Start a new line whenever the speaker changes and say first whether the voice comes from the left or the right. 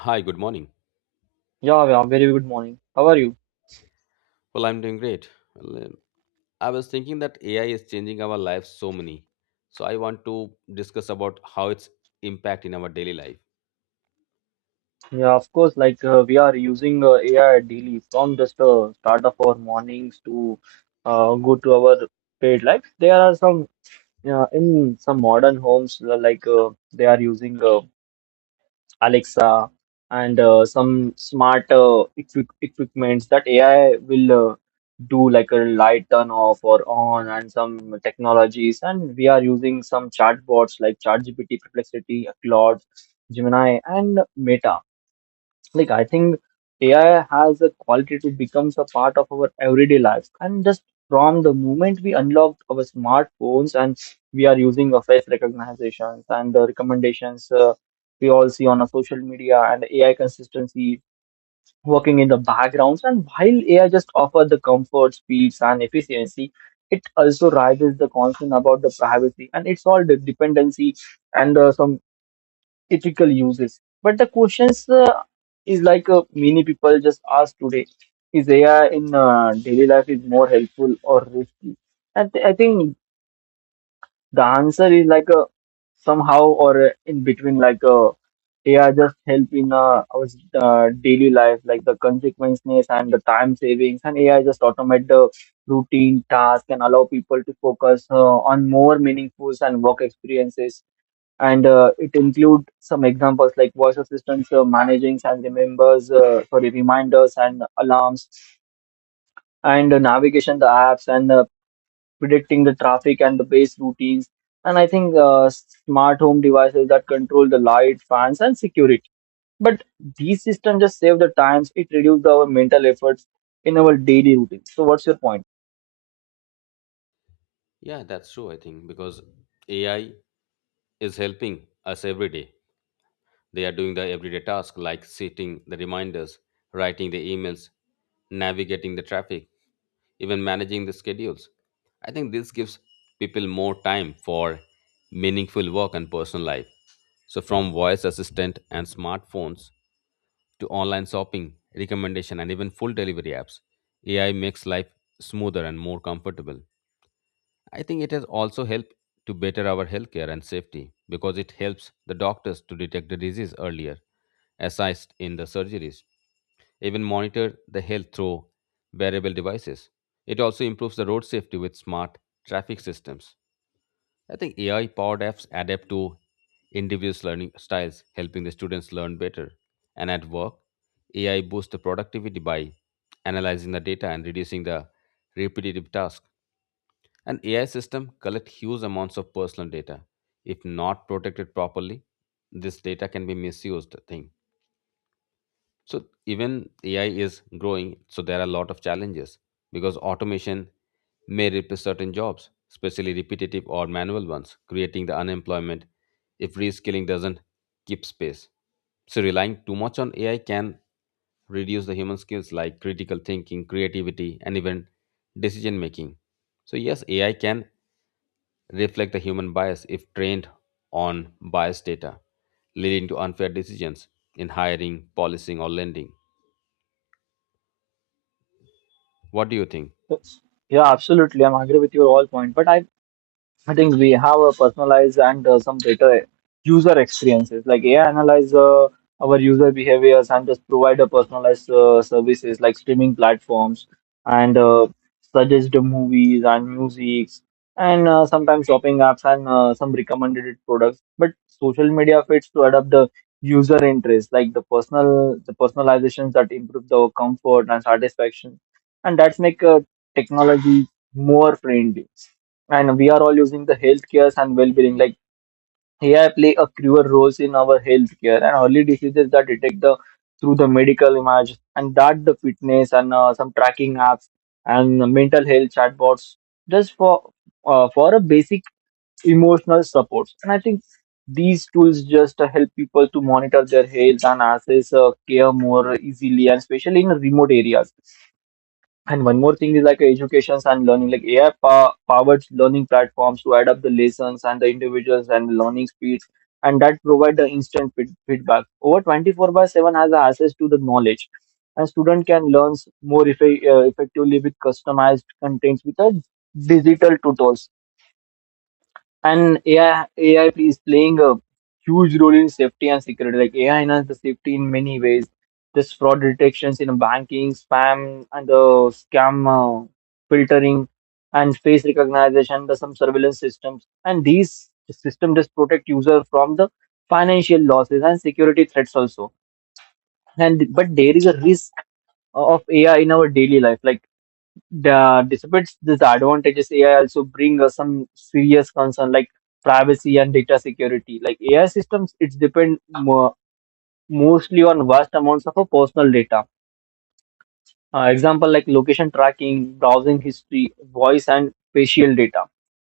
left: Hi, good morning.
right: Yeah, yeah, very good morning. How are you?
left: Well, I'm doing great. Well, I was thinking that AI is changing our lives so many. So I want to discuss about how its impact in our daily life.
right: Yeah, of course, like we are using AI daily from just start of our mornings to go to our paid life. There are some in some modern homes like they are using Alexa, and some smart equipments that AI will do like a light turn off or on, and some technologies. And we are using some chatbots like ChatGPT, Perplexity, Claude, Gemini, and Meta. Like I think AI has a quality to becomes a part of our everyday lives. And just from the moment we unlock our smartphones and we are using a face recognitions and the recommendations, we all see on our social media, and AI consistency working in the backgrounds. And while AI just offer the comfort, speeds, and efficiency, it also raises the concern about the privacy and it's all the dependency and some ethical uses. But the questions is like many people just ask today: is AI in daily life is more helpful or risky? And I think the answer is like somehow or in between. Like AI just help in our daily life, like the consequences and the time savings, and AI just automate the routine task and allow people to focus on more meaningful and work experiences. And it include some examples like voice assistants managing and remembers sorry, reminders and alarms and navigation the apps, and predicting the traffic and the base routines. And I think smart home devices that control the light fans and security. But these systems just save the times, it reduces our mental efforts in our daily routine. So what's your point?
left: Yeah, that's true, I think, because AI is helping us every day. They are doing the everyday tasks like setting the reminders, writing the emails, navigating the traffic, even managing the schedules. I think this gives people more time for meaningful work and personal life. So, from voice assistant and smartphones to online shopping, recommendation, and even full delivery apps, AI makes life smoother and more comfortable. I think it has also helped to better our healthcare and safety because it helps the doctors to detect the disease earlier, assist in the surgeries, even monitor the health through wearable devices. It also improves the road safety with smart traffic systems. I think AI powered apps adapt to individuals' learning styles, helping the students learn better. And at work, AI boosts the productivity by analyzing the data and reducing the repetitive tasks. An AI system collect huge amounts of personal data. If not protected properly, this data can be misused thing. So even AI is growing, so there are a lot of challenges because automation may replace certain jobs, especially repetitive or manual ones, creating the unemployment if reskilling doesn't keep space. So relying too much on AI can reduce the human skills like critical thinking, creativity, and even decision making. So, yes, AI can reflect the human bias if trained on biased data, leading to unfair decisions in hiring, policing, or lending. What do you think?
right: Yeah, absolutely, I'm agree with your all point, but I think we have a personalized and some better user experiences. Like AI analyze our user behaviors and just provide a personalized services like streaming platforms and suggest the movies and music, and sometimes shopping apps and some recommended products. But social media fits to adapt the user interest, like the personalizations that improve the comfort and satisfaction, and that's make technology more friendly. And we are all using the healthcare and well-being. Like AI play a crucial role in our healthcare and early diseases that detect the through the medical image, and that the fitness and some tracking apps and mental health chatbots just for for a basic emotional support. And I think these tools just help people to monitor their health and access care more easily, and especially in remote areas. And one more thing is like educations and learning, like AI powered learning platforms to add up the lessons and the individuals and learning speeds, and that provide the instant feedback. Over 24 by 7 has the access to the knowledge, and student can learn more effectively with customized contents with a digital tutors. And AI is playing a huge role in safety and security. Like AI enhances the safety in many ways. This fraud detections in banking, spam, and the scam filtering, and face recognition, the some surveillance systems, and these system just protect user from the financial losses and security threats also. And but there is a risk of AI in our daily life. Like the despite these advantages, AI also bring us some serious concern like privacy and data security. Like AI systems, it's depend mostly on vast amounts of a personal data. Example like location tracking, browsing history, voice and facial data.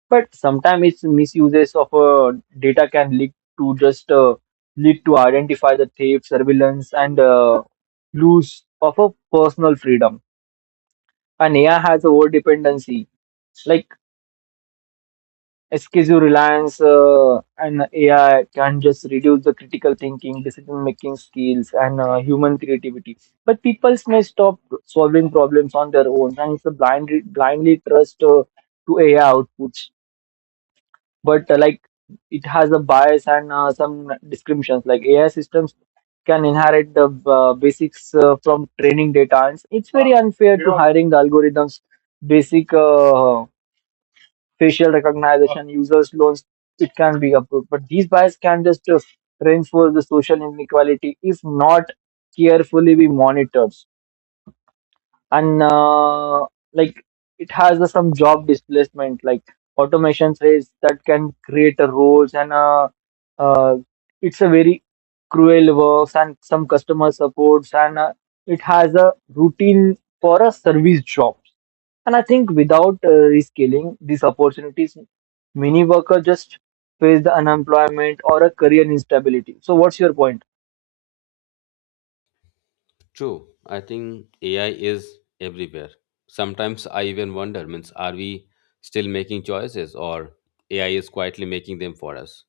right: But sometimes its misuses of data can lead to identify the theft, surveillance, and loss of a personal freedom. And AI has over dependency. Like, excessive reliance on AI can just reduce the critical thinking, decision making skills, and human creativity. But people may stop solving problems on their own, and it's a blindly trust to AI outputs. But like it has a bias and some descriptions, like AI systems can inherit the basics from training data. And it's very unfair to hiring the algorithms basic facial recognition, users loans, it can be approved. But these bias can just reinforce the social inequality if not carefully be monitored. And like it has some job displacement, like automation says that can create a roles and uh, it's a very cruel works and some customer supports, and it has a routine for a service job. And I think without reskilling these opportunities, many workers just face the unemployment or a career instability. So, what's your point?
left: True, I think AI is everywhere. Sometimes I even wonder, means are we still making choices or AI is quietly making them for us?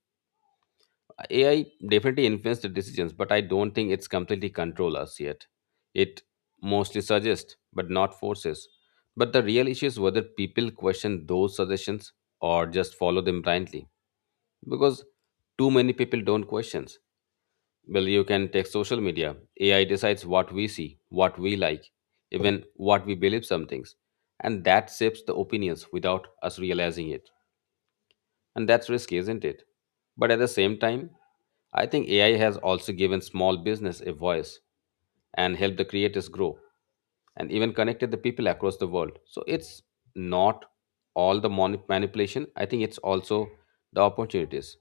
left: AI definitely influences the decisions, but I don't think it's completely control us yet. It mostly suggests, but not forces. But the real issue is whether people question those suggestions or just follow them blindly. Because too many people don't question. Well, you can take social media. AI decides what we see, what we like, even what we believe some things. And that shapes the opinions without us realizing it. And that's risky, isn't it? But at the same time, I think AI has also given small business a voice and helped the creators grow and even connected the people across the world. So it's not all the manipulation. I think it's also the opportunities.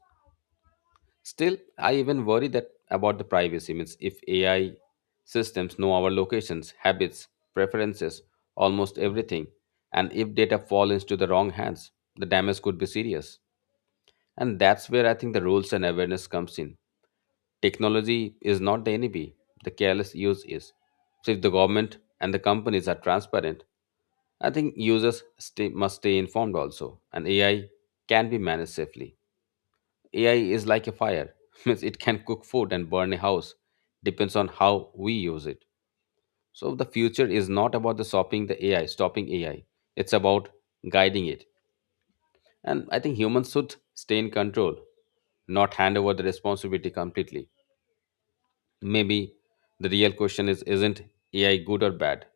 left: Still, I even worry that about the privacy means if AI systems know our locations, habits, preferences, almost everything, and if data fall into the wrong hands, the damage could be serious. And that's where I think the rules and awareness comes in. Technology is not the enemy, the careless use is. So if the government and the companies are transparent, I think users stay, must stay informed also. And AI can be managed safely. AI is like a fire, means it can cook food and burn a house, depends on how we use it. So the future is not about the stopping the AI, stopping AI. It's about guiding it and I think humans should stay in control, not hand over the responsibility completely. Maybe the real question is isn't AI good or bad,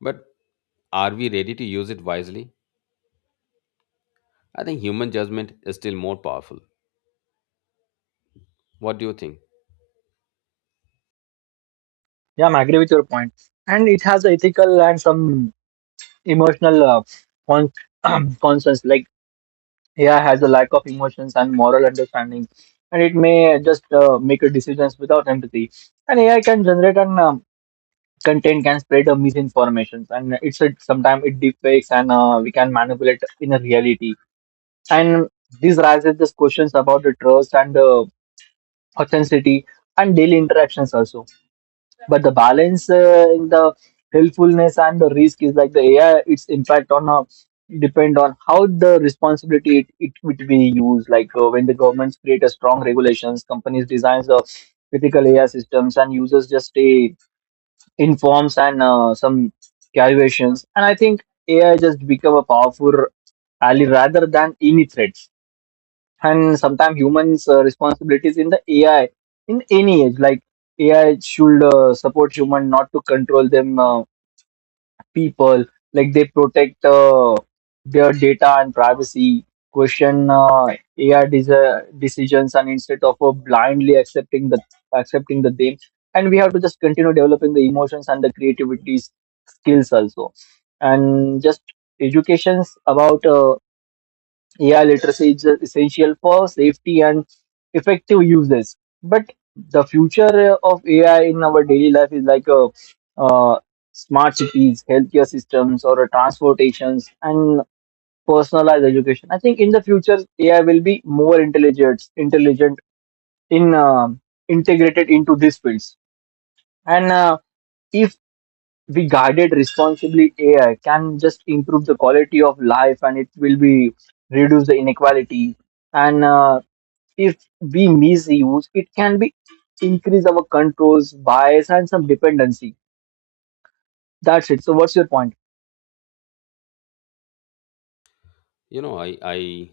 left: but are we ready to use it wisely? I think human judgment is still more powerful. What do you think?
right: Yeah, I agree with your point. And it has ethical and some emotional con- concerns. Like, yeah, has a lack of emotions and moral understanding, and it may just make a decisions without empathy. And AI can generate and content can spread a misinformation, and it's a, sometimes it deepfakes and we can manipulate in a reality. And this raises these questions about the trust and the authenticity and daily interactions also. But the balance in the helpfulness and the risk is like the AI its impact on depend on how the responsibility it would be used. Like when the governments create a strong regulations, companies designs the critical AI systems and users just stay informs and some calculations, and I think AI just become a powerful ally rather than any threat. And sometimes humans responsibilities in the AI in any age, like AI should support human, not to control them. Uh, people like they protect their data and privacy, question decisions, and instead of blindly accepting them. And we have to just continue developing the emotions and the creativity skills also. And just educations about AI literacy is essential for safety and effective uses. But the future of AI in our daily life is like a, uh, smart cities, healthcare systems, or a transportations and personalized education. I think in the future AI will be more intelligent in integrated into these fields. And if we guided responsibly, AI can just improve the quality of life, and it will be reduce the inequality. And if we misuse, it can be increase our controls, bias, and some dependency. That's it. So, what's your point?
left: You know, I I,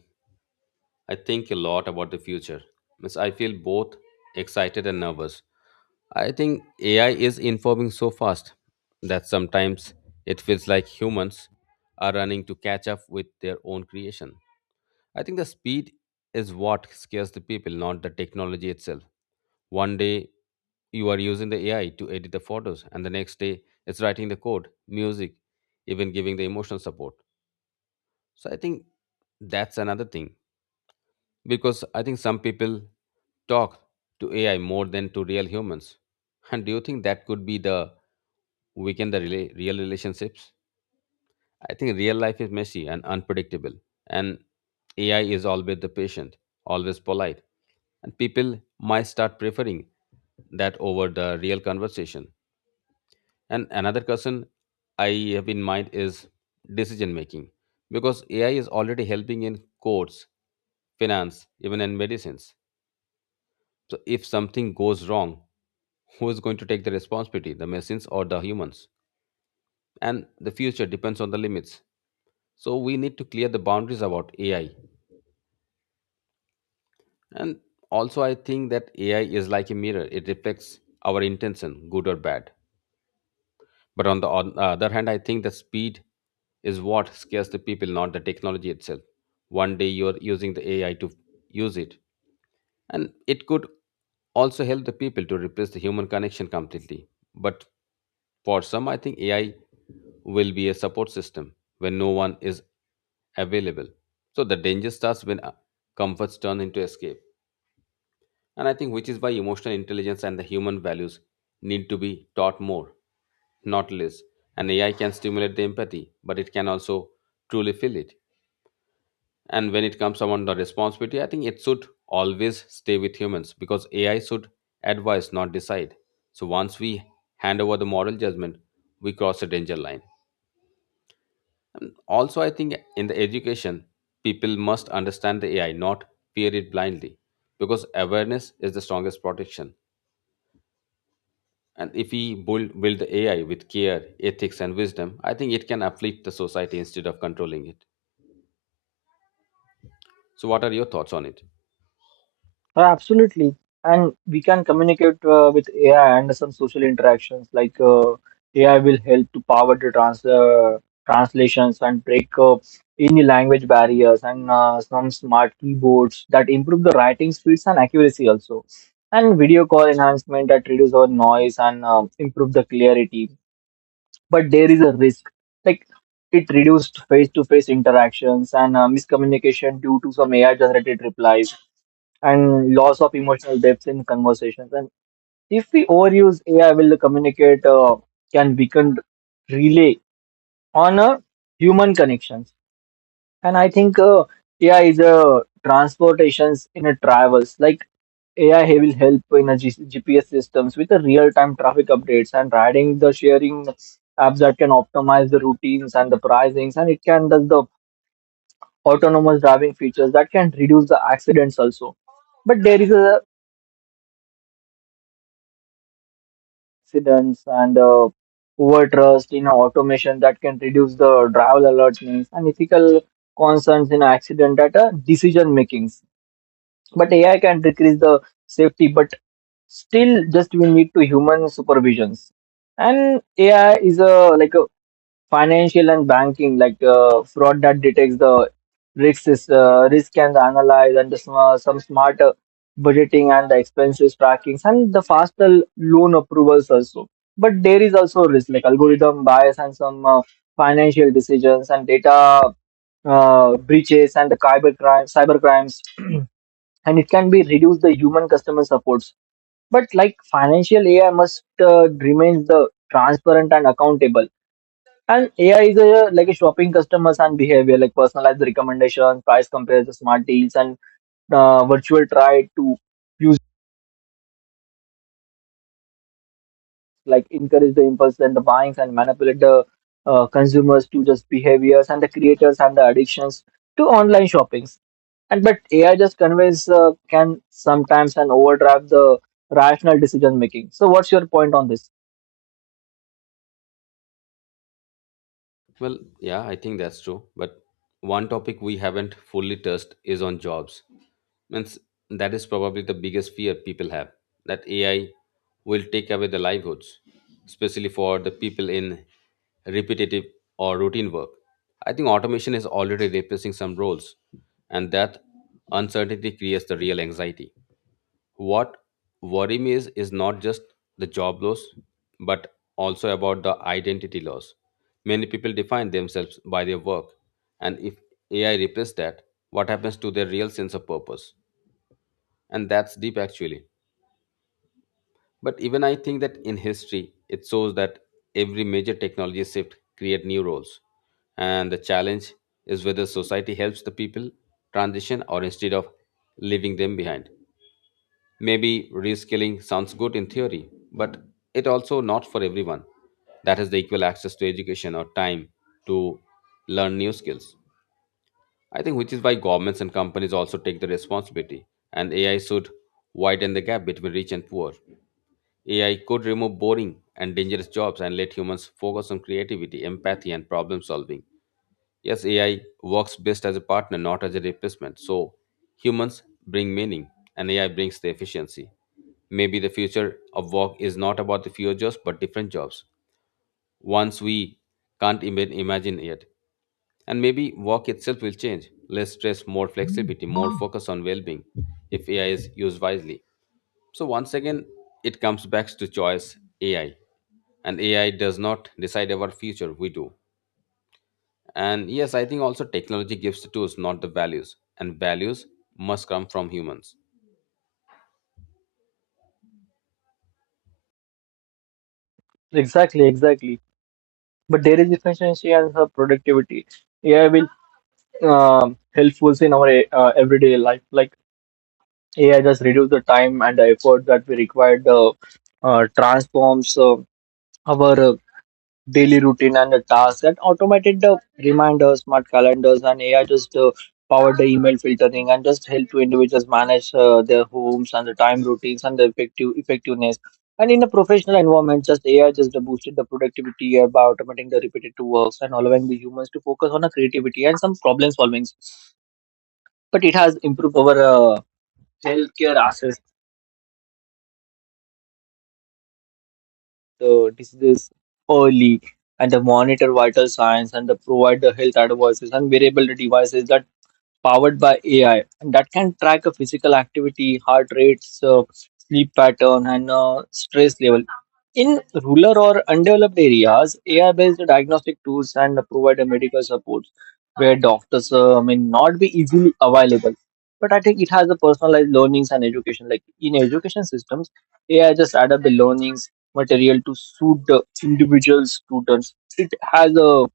left: I think a lot about the future. Means I feel both excited and nervous. I think AI is informing so fast that sometimes it feels like humans are running to catch up with their own creation. I think the speed is what scares the people, not the technology itself. One day you are using the AI to edit the photos, and the next day it's writing the code, music, even giving the emotional support. So I think that's another thing because I think some people talk to AI more than to real humans. And do you think that could be the weaken the real relationships? I think real life is messy and unpredictable, and AI is always the patient, always polite, and people might start preferring that over the real conversation. And another concern I have in mind is decision making because AI is already helping in courts, finance, even in medicines. So if something goes wrong, who is going to take the responsibility, the machines or the humans? And the future depends on the limits. So we need to clear the boundaries about AI. And also, I think that AI is like a mirror, it reflects our intention, good or bad. But on the other hand, I think the speed is what scares the people, not the technology itself. One day you're using the AI to use it, and it could also help the people to replace the human connection completely. But for some, I think AI will be a support system when no one is available. So the danger starts when comforts turn into escape. And I think which is why emotional intelligence and the human values need to be taught more, not less. And AI can stimulate the empathy, but it can also truly feel it. And when it comes on the responsibility, I think it should always stay with humans because AI should advise, not decide. So once we hand over the moral judgment, we cross a danger line. And also, I think in the education, people must understand the AI, not fear it blindly, because awareness is the strongest protection. And if we build AI with care, ethics, and wisdom, I think it can uplift the society instead of controlling it. So, what are your thoughts on it?
right: Absolutely. And we can communicate with AI and some social interactions. Like AI will help to power the translations and break up any language barriers, and some smart keyboards that improve the writing speeds and accuracy also. And video call enhancement that reduce our noise and improve the clarity. But there is a risk. Like it reduced face-to-face interactions and miscommunication due to some AI-generated replies and loss of emotional depth in conversations. And if we overuse AI, will communicate can weaken relay on a human connections. And I think AI is a transportations in a travels. Like AI will help in a GPS systems with the real-time traffic updates and adding the sharing apps that can optimize the routines and the pricings, and it can does the autonomous driving features that can reduce the accidents also. But there is a accidents and over trust in automation that can reduce the driver alertness and ethical concerns in accident at a decision makings. But AI can decrease the safety, but still just we need to human supervisions. And AI is a like a financial and banking, like fraud that detects the risk and analyze and the, some smart budgeting and the expenses trackings and the faster loan approvals also. But there is also risk like algorithm bias and some financial decisions and data breaches and the cyber crimes and it can be reduce the human customer supports. But like financial AI must remain the transparent and accountable. And AI is a, like a shopping customers and behavior, like personalized recommendations, price compares, smart deals, and virtual try to use, like encourage the impulse and the buyings and manipulate the consumers to just behaviors and the creators and the addictions to online shoppings. And but AI just conveys can sometimes and overdrive the rational decision making. So what's your point on this?
left: Well, yeah, I think that's true. But one topic we haven't fully touched is on jobs. Means that is probably the biggest fear people have that AI will take away the livelihoods, especially for the people in repetitive or routine work. I think automation is already replacing some roles, and that uncertainty creates the real anxiety. What worry me is not just the job loss, but also about the identity loss. Many people define themselves by their work, and if AI replaces that, what happens to their real sense of purpose? And that's deep actually. But even I think that in history, it shows that every major technology shift create new roles. And the challenge is whether society helps the people transition or instead of leaving them behind. Maybe reskilling sounds good in theory, but it also not for everyone. That is the equal access to education or time to learn new skills. I think which is why governments and companies also take the responsibility and AI should widen the gap between rich and poor. AI could remove boring and dangerous jobs and let humans focus on creativity, empathy and problem solving. Yes, AI works best as a partner, not as a replacement. So humans bring meaning and AI brings the efficiency. Maybe the future of work is not about the fewer jobs but different jobs. Once we can't even imagine yet. And maybe work itself will change. Less stress, more flexibility, more focus on well being if AI is used wisely. So once again, it comes back to choice AI. And AI does not decide our future, we do. And yes, I think also technology gives the tools, not the values. And values must come from humans.
right: Exactly, exactly. But there is efficiency and her productivity. AI will helpful in our everyday life. Like AI just reduce the time and the effort that we require. The transforms, our, daily routine and the tasks and automated the reminders, smart calendars, and AI just powered the email filtering and just help to individuals manage their homes and the time routines and the effectiveness. And in a professional environment, just AI just boosted the productivity by automating the repetitive works and allowing the humans to focus on the creativity and some problem solving. But it has improved our healthcare access, the diseases early, and the monitor vital signs and the provide the health advices and wearable devices that powered by AI, and that can track a physical activity, heart rates, sleep pattern, and stress level. In rural or undeveloped areas, AI-based diagnostic tools and provide a medical support where doctors may not be easily available. But I think it has a personalized learnings and education. Like in education systems, AI just add up the learnings material to suit the individual students. It has a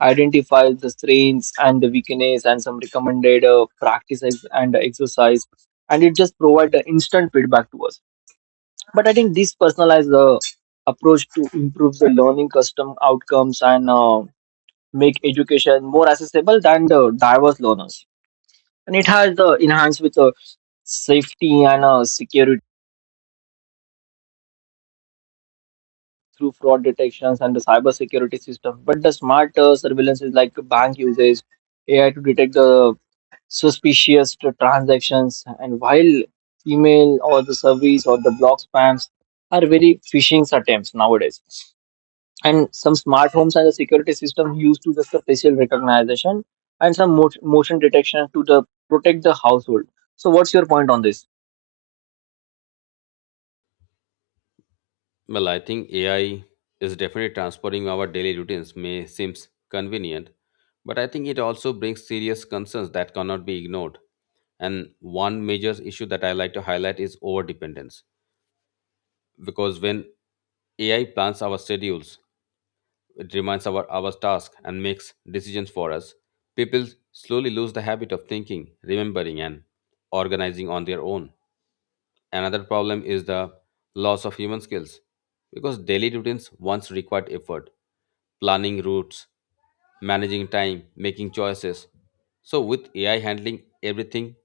right: identify the strengths and the weakness and some recommended practices and exercise, and it just provide the instant feedback to us. But I think this personalized, approach to improve the learning custom outcomes and, make education more accessible than the diverse learners, and it has, enhanced with, safety and, security through fraud detections and the cyber security system, but the smart surveillance is like bank uses AI to detect the suspicious to transactions, and while email or the service or the blog spams are very phishing attempts nowadays, and some smart homes and the security system used to just the facial recognition and some motion detection to the protect the household. So what's your point on this?
left: Well, I think AI is definitely transforming our daily routines. May seems convenient, but I think it also brings serious concerns that cannot be ignored. And one major issue that I like to highlight is overdependence. Because when AI plans our schedules, it reminds our task and makes decisions for us. People slowly lose the habit of thinking, remembering, and organizing on their own. Another problem is the loss of human skills because daily routines once required effort, planning routes, managing time, making choices. So, with AI handling everything,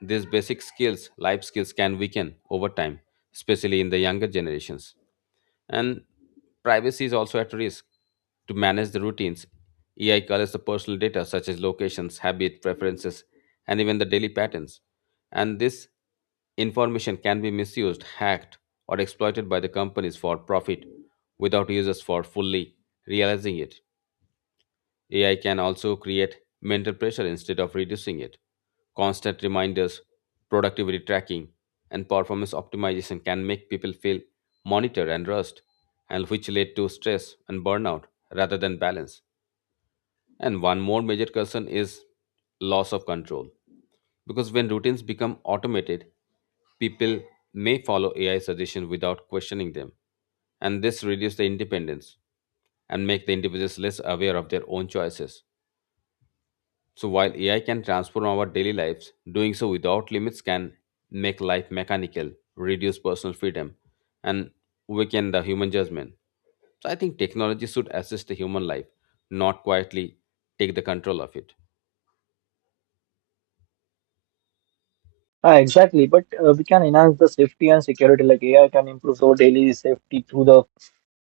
left: these basic skills, life skills, can weaken over time, especially in the younger generations and privacy is also at risk. To manage the routines, AI collects the personal data such as locations, habit, preferences, and even the daily patterns. And this information can be misused, hacked, or exploited by the companies for profit without users for fully realizing it. AI can also create mental pressure instead of reducing it. Constant reminders, productivity tracking, and performance optimization can make people feel monitored and rushed, and which lead to stress and burnout rather than balance. And one more major concern is loss of control. Because when routines become automated, people may follow AI suggestions without questioning them, and this reduces the independence and make the individuals less aware of their own choices. So while AI can transform our daily lives, doing so without limits can make life mechanical, reduce personal freedom, and weaken the human judgment. So I think technology should assist the human life, not quietly take the control of it.
right: Ah, exactly, but we can enhance the safety and security, like AI can improve our daily safety through the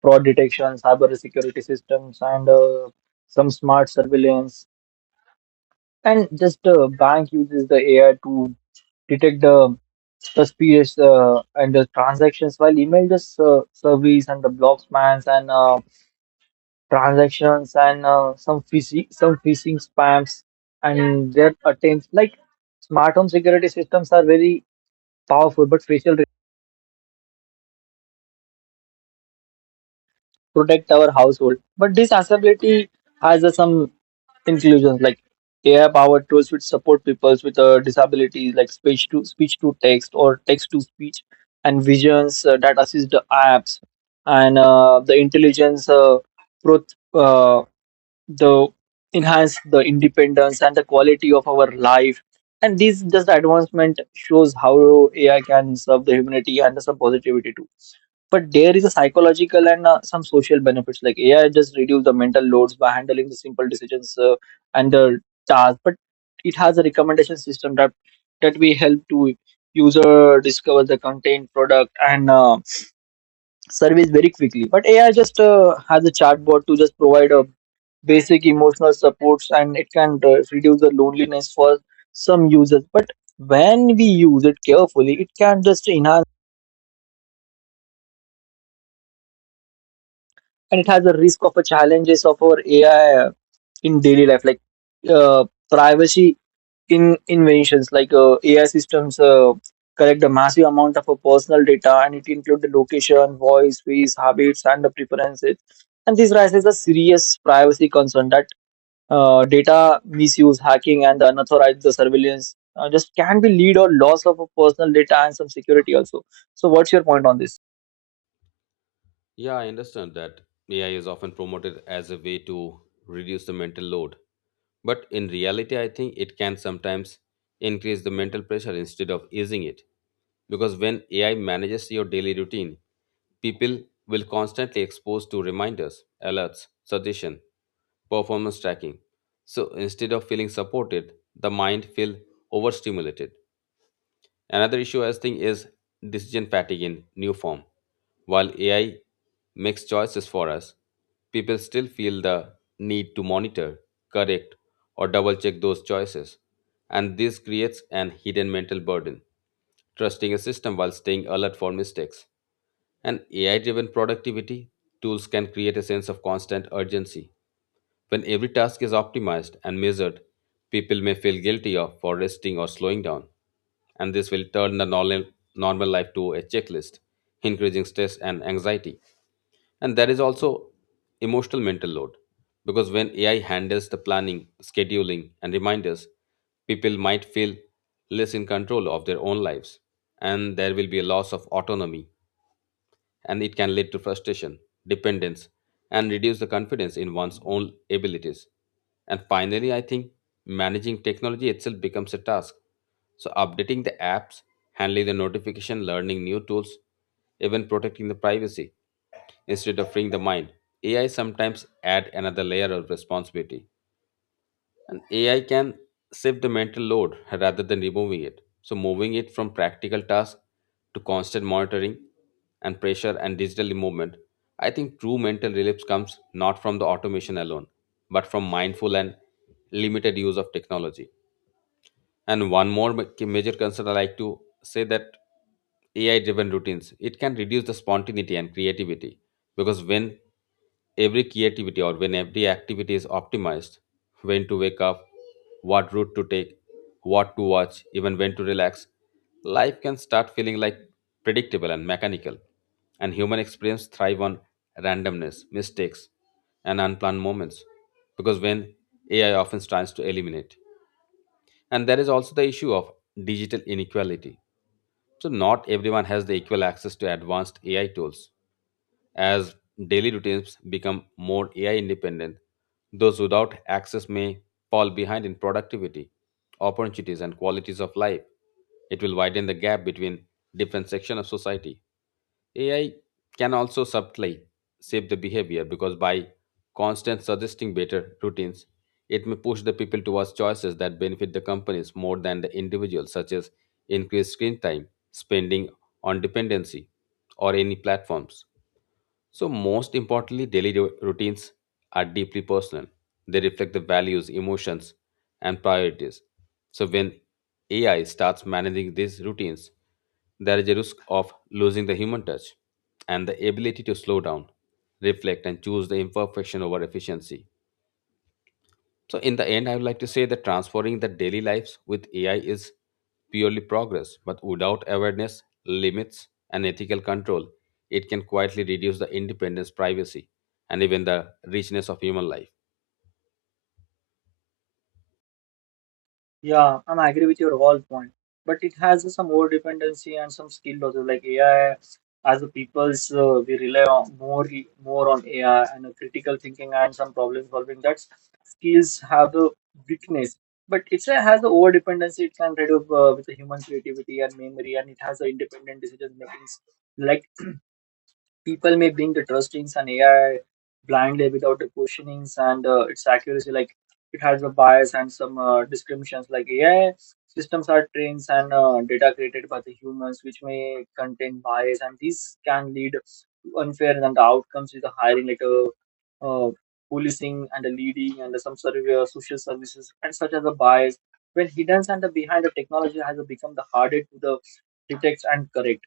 right: fraud detection, cyber security systems, and some smart surveillance. And just bank uses the AI to detect the suspicious, and the transactions, while email just surveys and the block spams and transactions and some phishing spams and their attempts. Like smart home security systems are very powerful, but facial protect our household. But this accessibility has some inclusions, like AI powered tools which support people with disabilities, like speech to text or text to speech and visions, that assist the apps and, the intelligence, pro- uh, the enhance the independence and the quality of our life, and this just advancement shows how AI can serve the humanity and some positivity too. But there is a psychological and, some social benefits, like AI just reduce the mental loads by handling the simple decisions, and the task. But it has a recommendation system that we help to user discover the content, product, and, service very quickly. But AI just, has a chatbot to just provide a basic emotional supports, and it can reduce the loneliness for some users. But when we use it carefully, it can just enhance, and it has a risk of a challenges of our AI in daily life, like, privacy in inventions, like, ai systems, collect a massive amount of, personal data, and it includes the location, voice, face, habits, and the preferences, and this raises a serious privacy concern that, data misuse, hacking, and unauthorized the surveillance, just can be lead or loss of a personal data and some security also. So what's your point on this?
left: Yeah, I understand that AI is often promoted as a way to reduce the mental load. But in reality, I think it can sometimes increase the mental pressure instead of easing it. Because when AI manages your daily routine, people will constantly exposed to reminders, alerts, suggestion, performance tracking. So instead of feeling supported, the mind feel overstimulated. Another issue I think is decision fatigue in new form. While AI makes choices for us, people still feel the need to monitor, correct, or double check those choices. And this creates an hidden mental burden, trusting a system while staying alert for mistakes. And AI driven productivity tools can create a sense of constant urgency when every task is optimized and measured, people may feel guilty of for resting or slowing down, and this will turn the normal life to a checklist, increasing stress and anxiety. And there is also emotional mental load because when AI handles the planning, scheduling, and reminders, people might feel less in control of their own lives, and there will be a loss of autonomy and it can lead to frustration, dependence, and reduce the confidence in one's own abilities. And finally, I think managing technology itself becomes a task. So, updating the apps, handling the notification, learning new tools, even protecting the privacy instead of freeing the mind. AI sometimes add another layer of responsibility. And AI can shift the mental load rather than removing it. So, moving it from practical tasks to constant monitoring and pressure and digital movement, I think true mental relief comes not from the automation alone, but from mindful and limited use of technology. And one more major concern I like to say that AI driven routines it can reduce the spontaneity and creativity because when every creativity or when every activity is optimized, when to wake up, what route to take, what to watch, even when to relax, life can start feeling like predictable and mechanical. And human experience thrive on randomness, mistakes, and unplanned moments because when AI often tries to eliminate. And there is also the issue of digital inequality. So, not everyone has the equal access to advanced AI tools. As daily routines become more AI independent, those without access may fall behind in productivity, opportunities, and qualities of life. It will widen the gap between different sections of society. AI can also subtly shape the behavior because by constant suggesting better routines, it may push the people towards choices that benefit the companies more than the individuals, such as increased screen time, spending on dependency, or any platforms. So, most importantly, routines are deeply personal. They reflect the values, emotions, and priorities. So, when AI starts managing these routines, there is a risk of losing the human touch and the ability to slow down, reflect, and choose the imperfection over efficiency. So, in the end, I would like to say that transforming the daily lives with AI is purely progress, but without awareness, limits, and ethical control, it can quietly reduce the independence, privacy, and even the richness of human life.
right: Yeah, I'm agree with your whole point, but it has some more dependency and some skill losses. Like AI, as the peoples, we rely on more on AI and the critical thinking and some problem solving. That's skills have the weakness, but it's a, has the over dependency. It can reduce, with the human creativity and memory, and it has the independent decision making. Like people may bring the trustings in AI blindly without the questionings and, its accuracy. Like it has a bias and some, discriminations. Like AI systems are trained and, data created by the humans, which may contain bias, and these can lead to unfair and the outcomes with the hiring, like, uh, policing and the leading and some survey, social services, and such as a bias. When hidden and the behind the technology has become the harder to the detect and correct.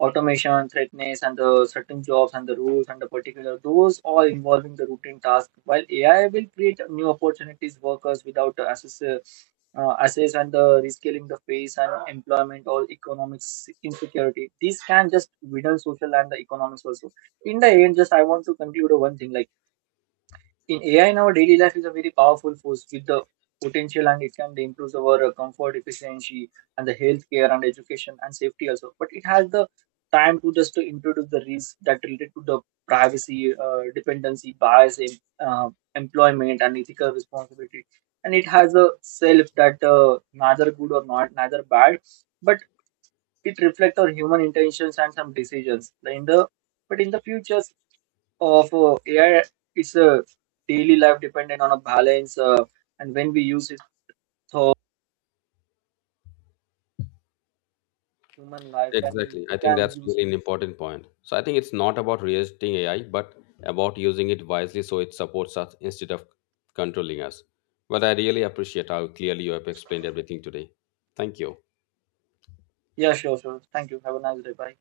right: Automation, threatness, and the certain jobs and the rules and the particular, those all involving the routine task. While AI will create new opportunities, workers without access, access and the rescaling the face and employment or economic insecurity. These can just widen social and the economics also. In the end, just I want to conclude one thing, like in AI in our daily life is a very powerful force with the potential, and it can improve our, comfort, efficiency, and the healthcare and education and safety also. But it has the time to just to introduce the risks that related to the privacy, dependency, bias, employment, and ethical responsibility. And it has a self that, neither good or not, neither bad, but it reflects our human intentions and some decisions. Like In the but in the future of, AI, it's a daily life dependent on a balance, and when we use it for human life, and
left: Exactly.
right: we
left: I think
right: can
left: that's
right: use.
left: really an important point. So, I think it's not about resisting AI, but about using it wisely so it supports us instead of controlling us. But I really appreciate how clearly you have explained everything today. Thank you.
right: Yeah, sure, sure, thank you, have a nice day, bye.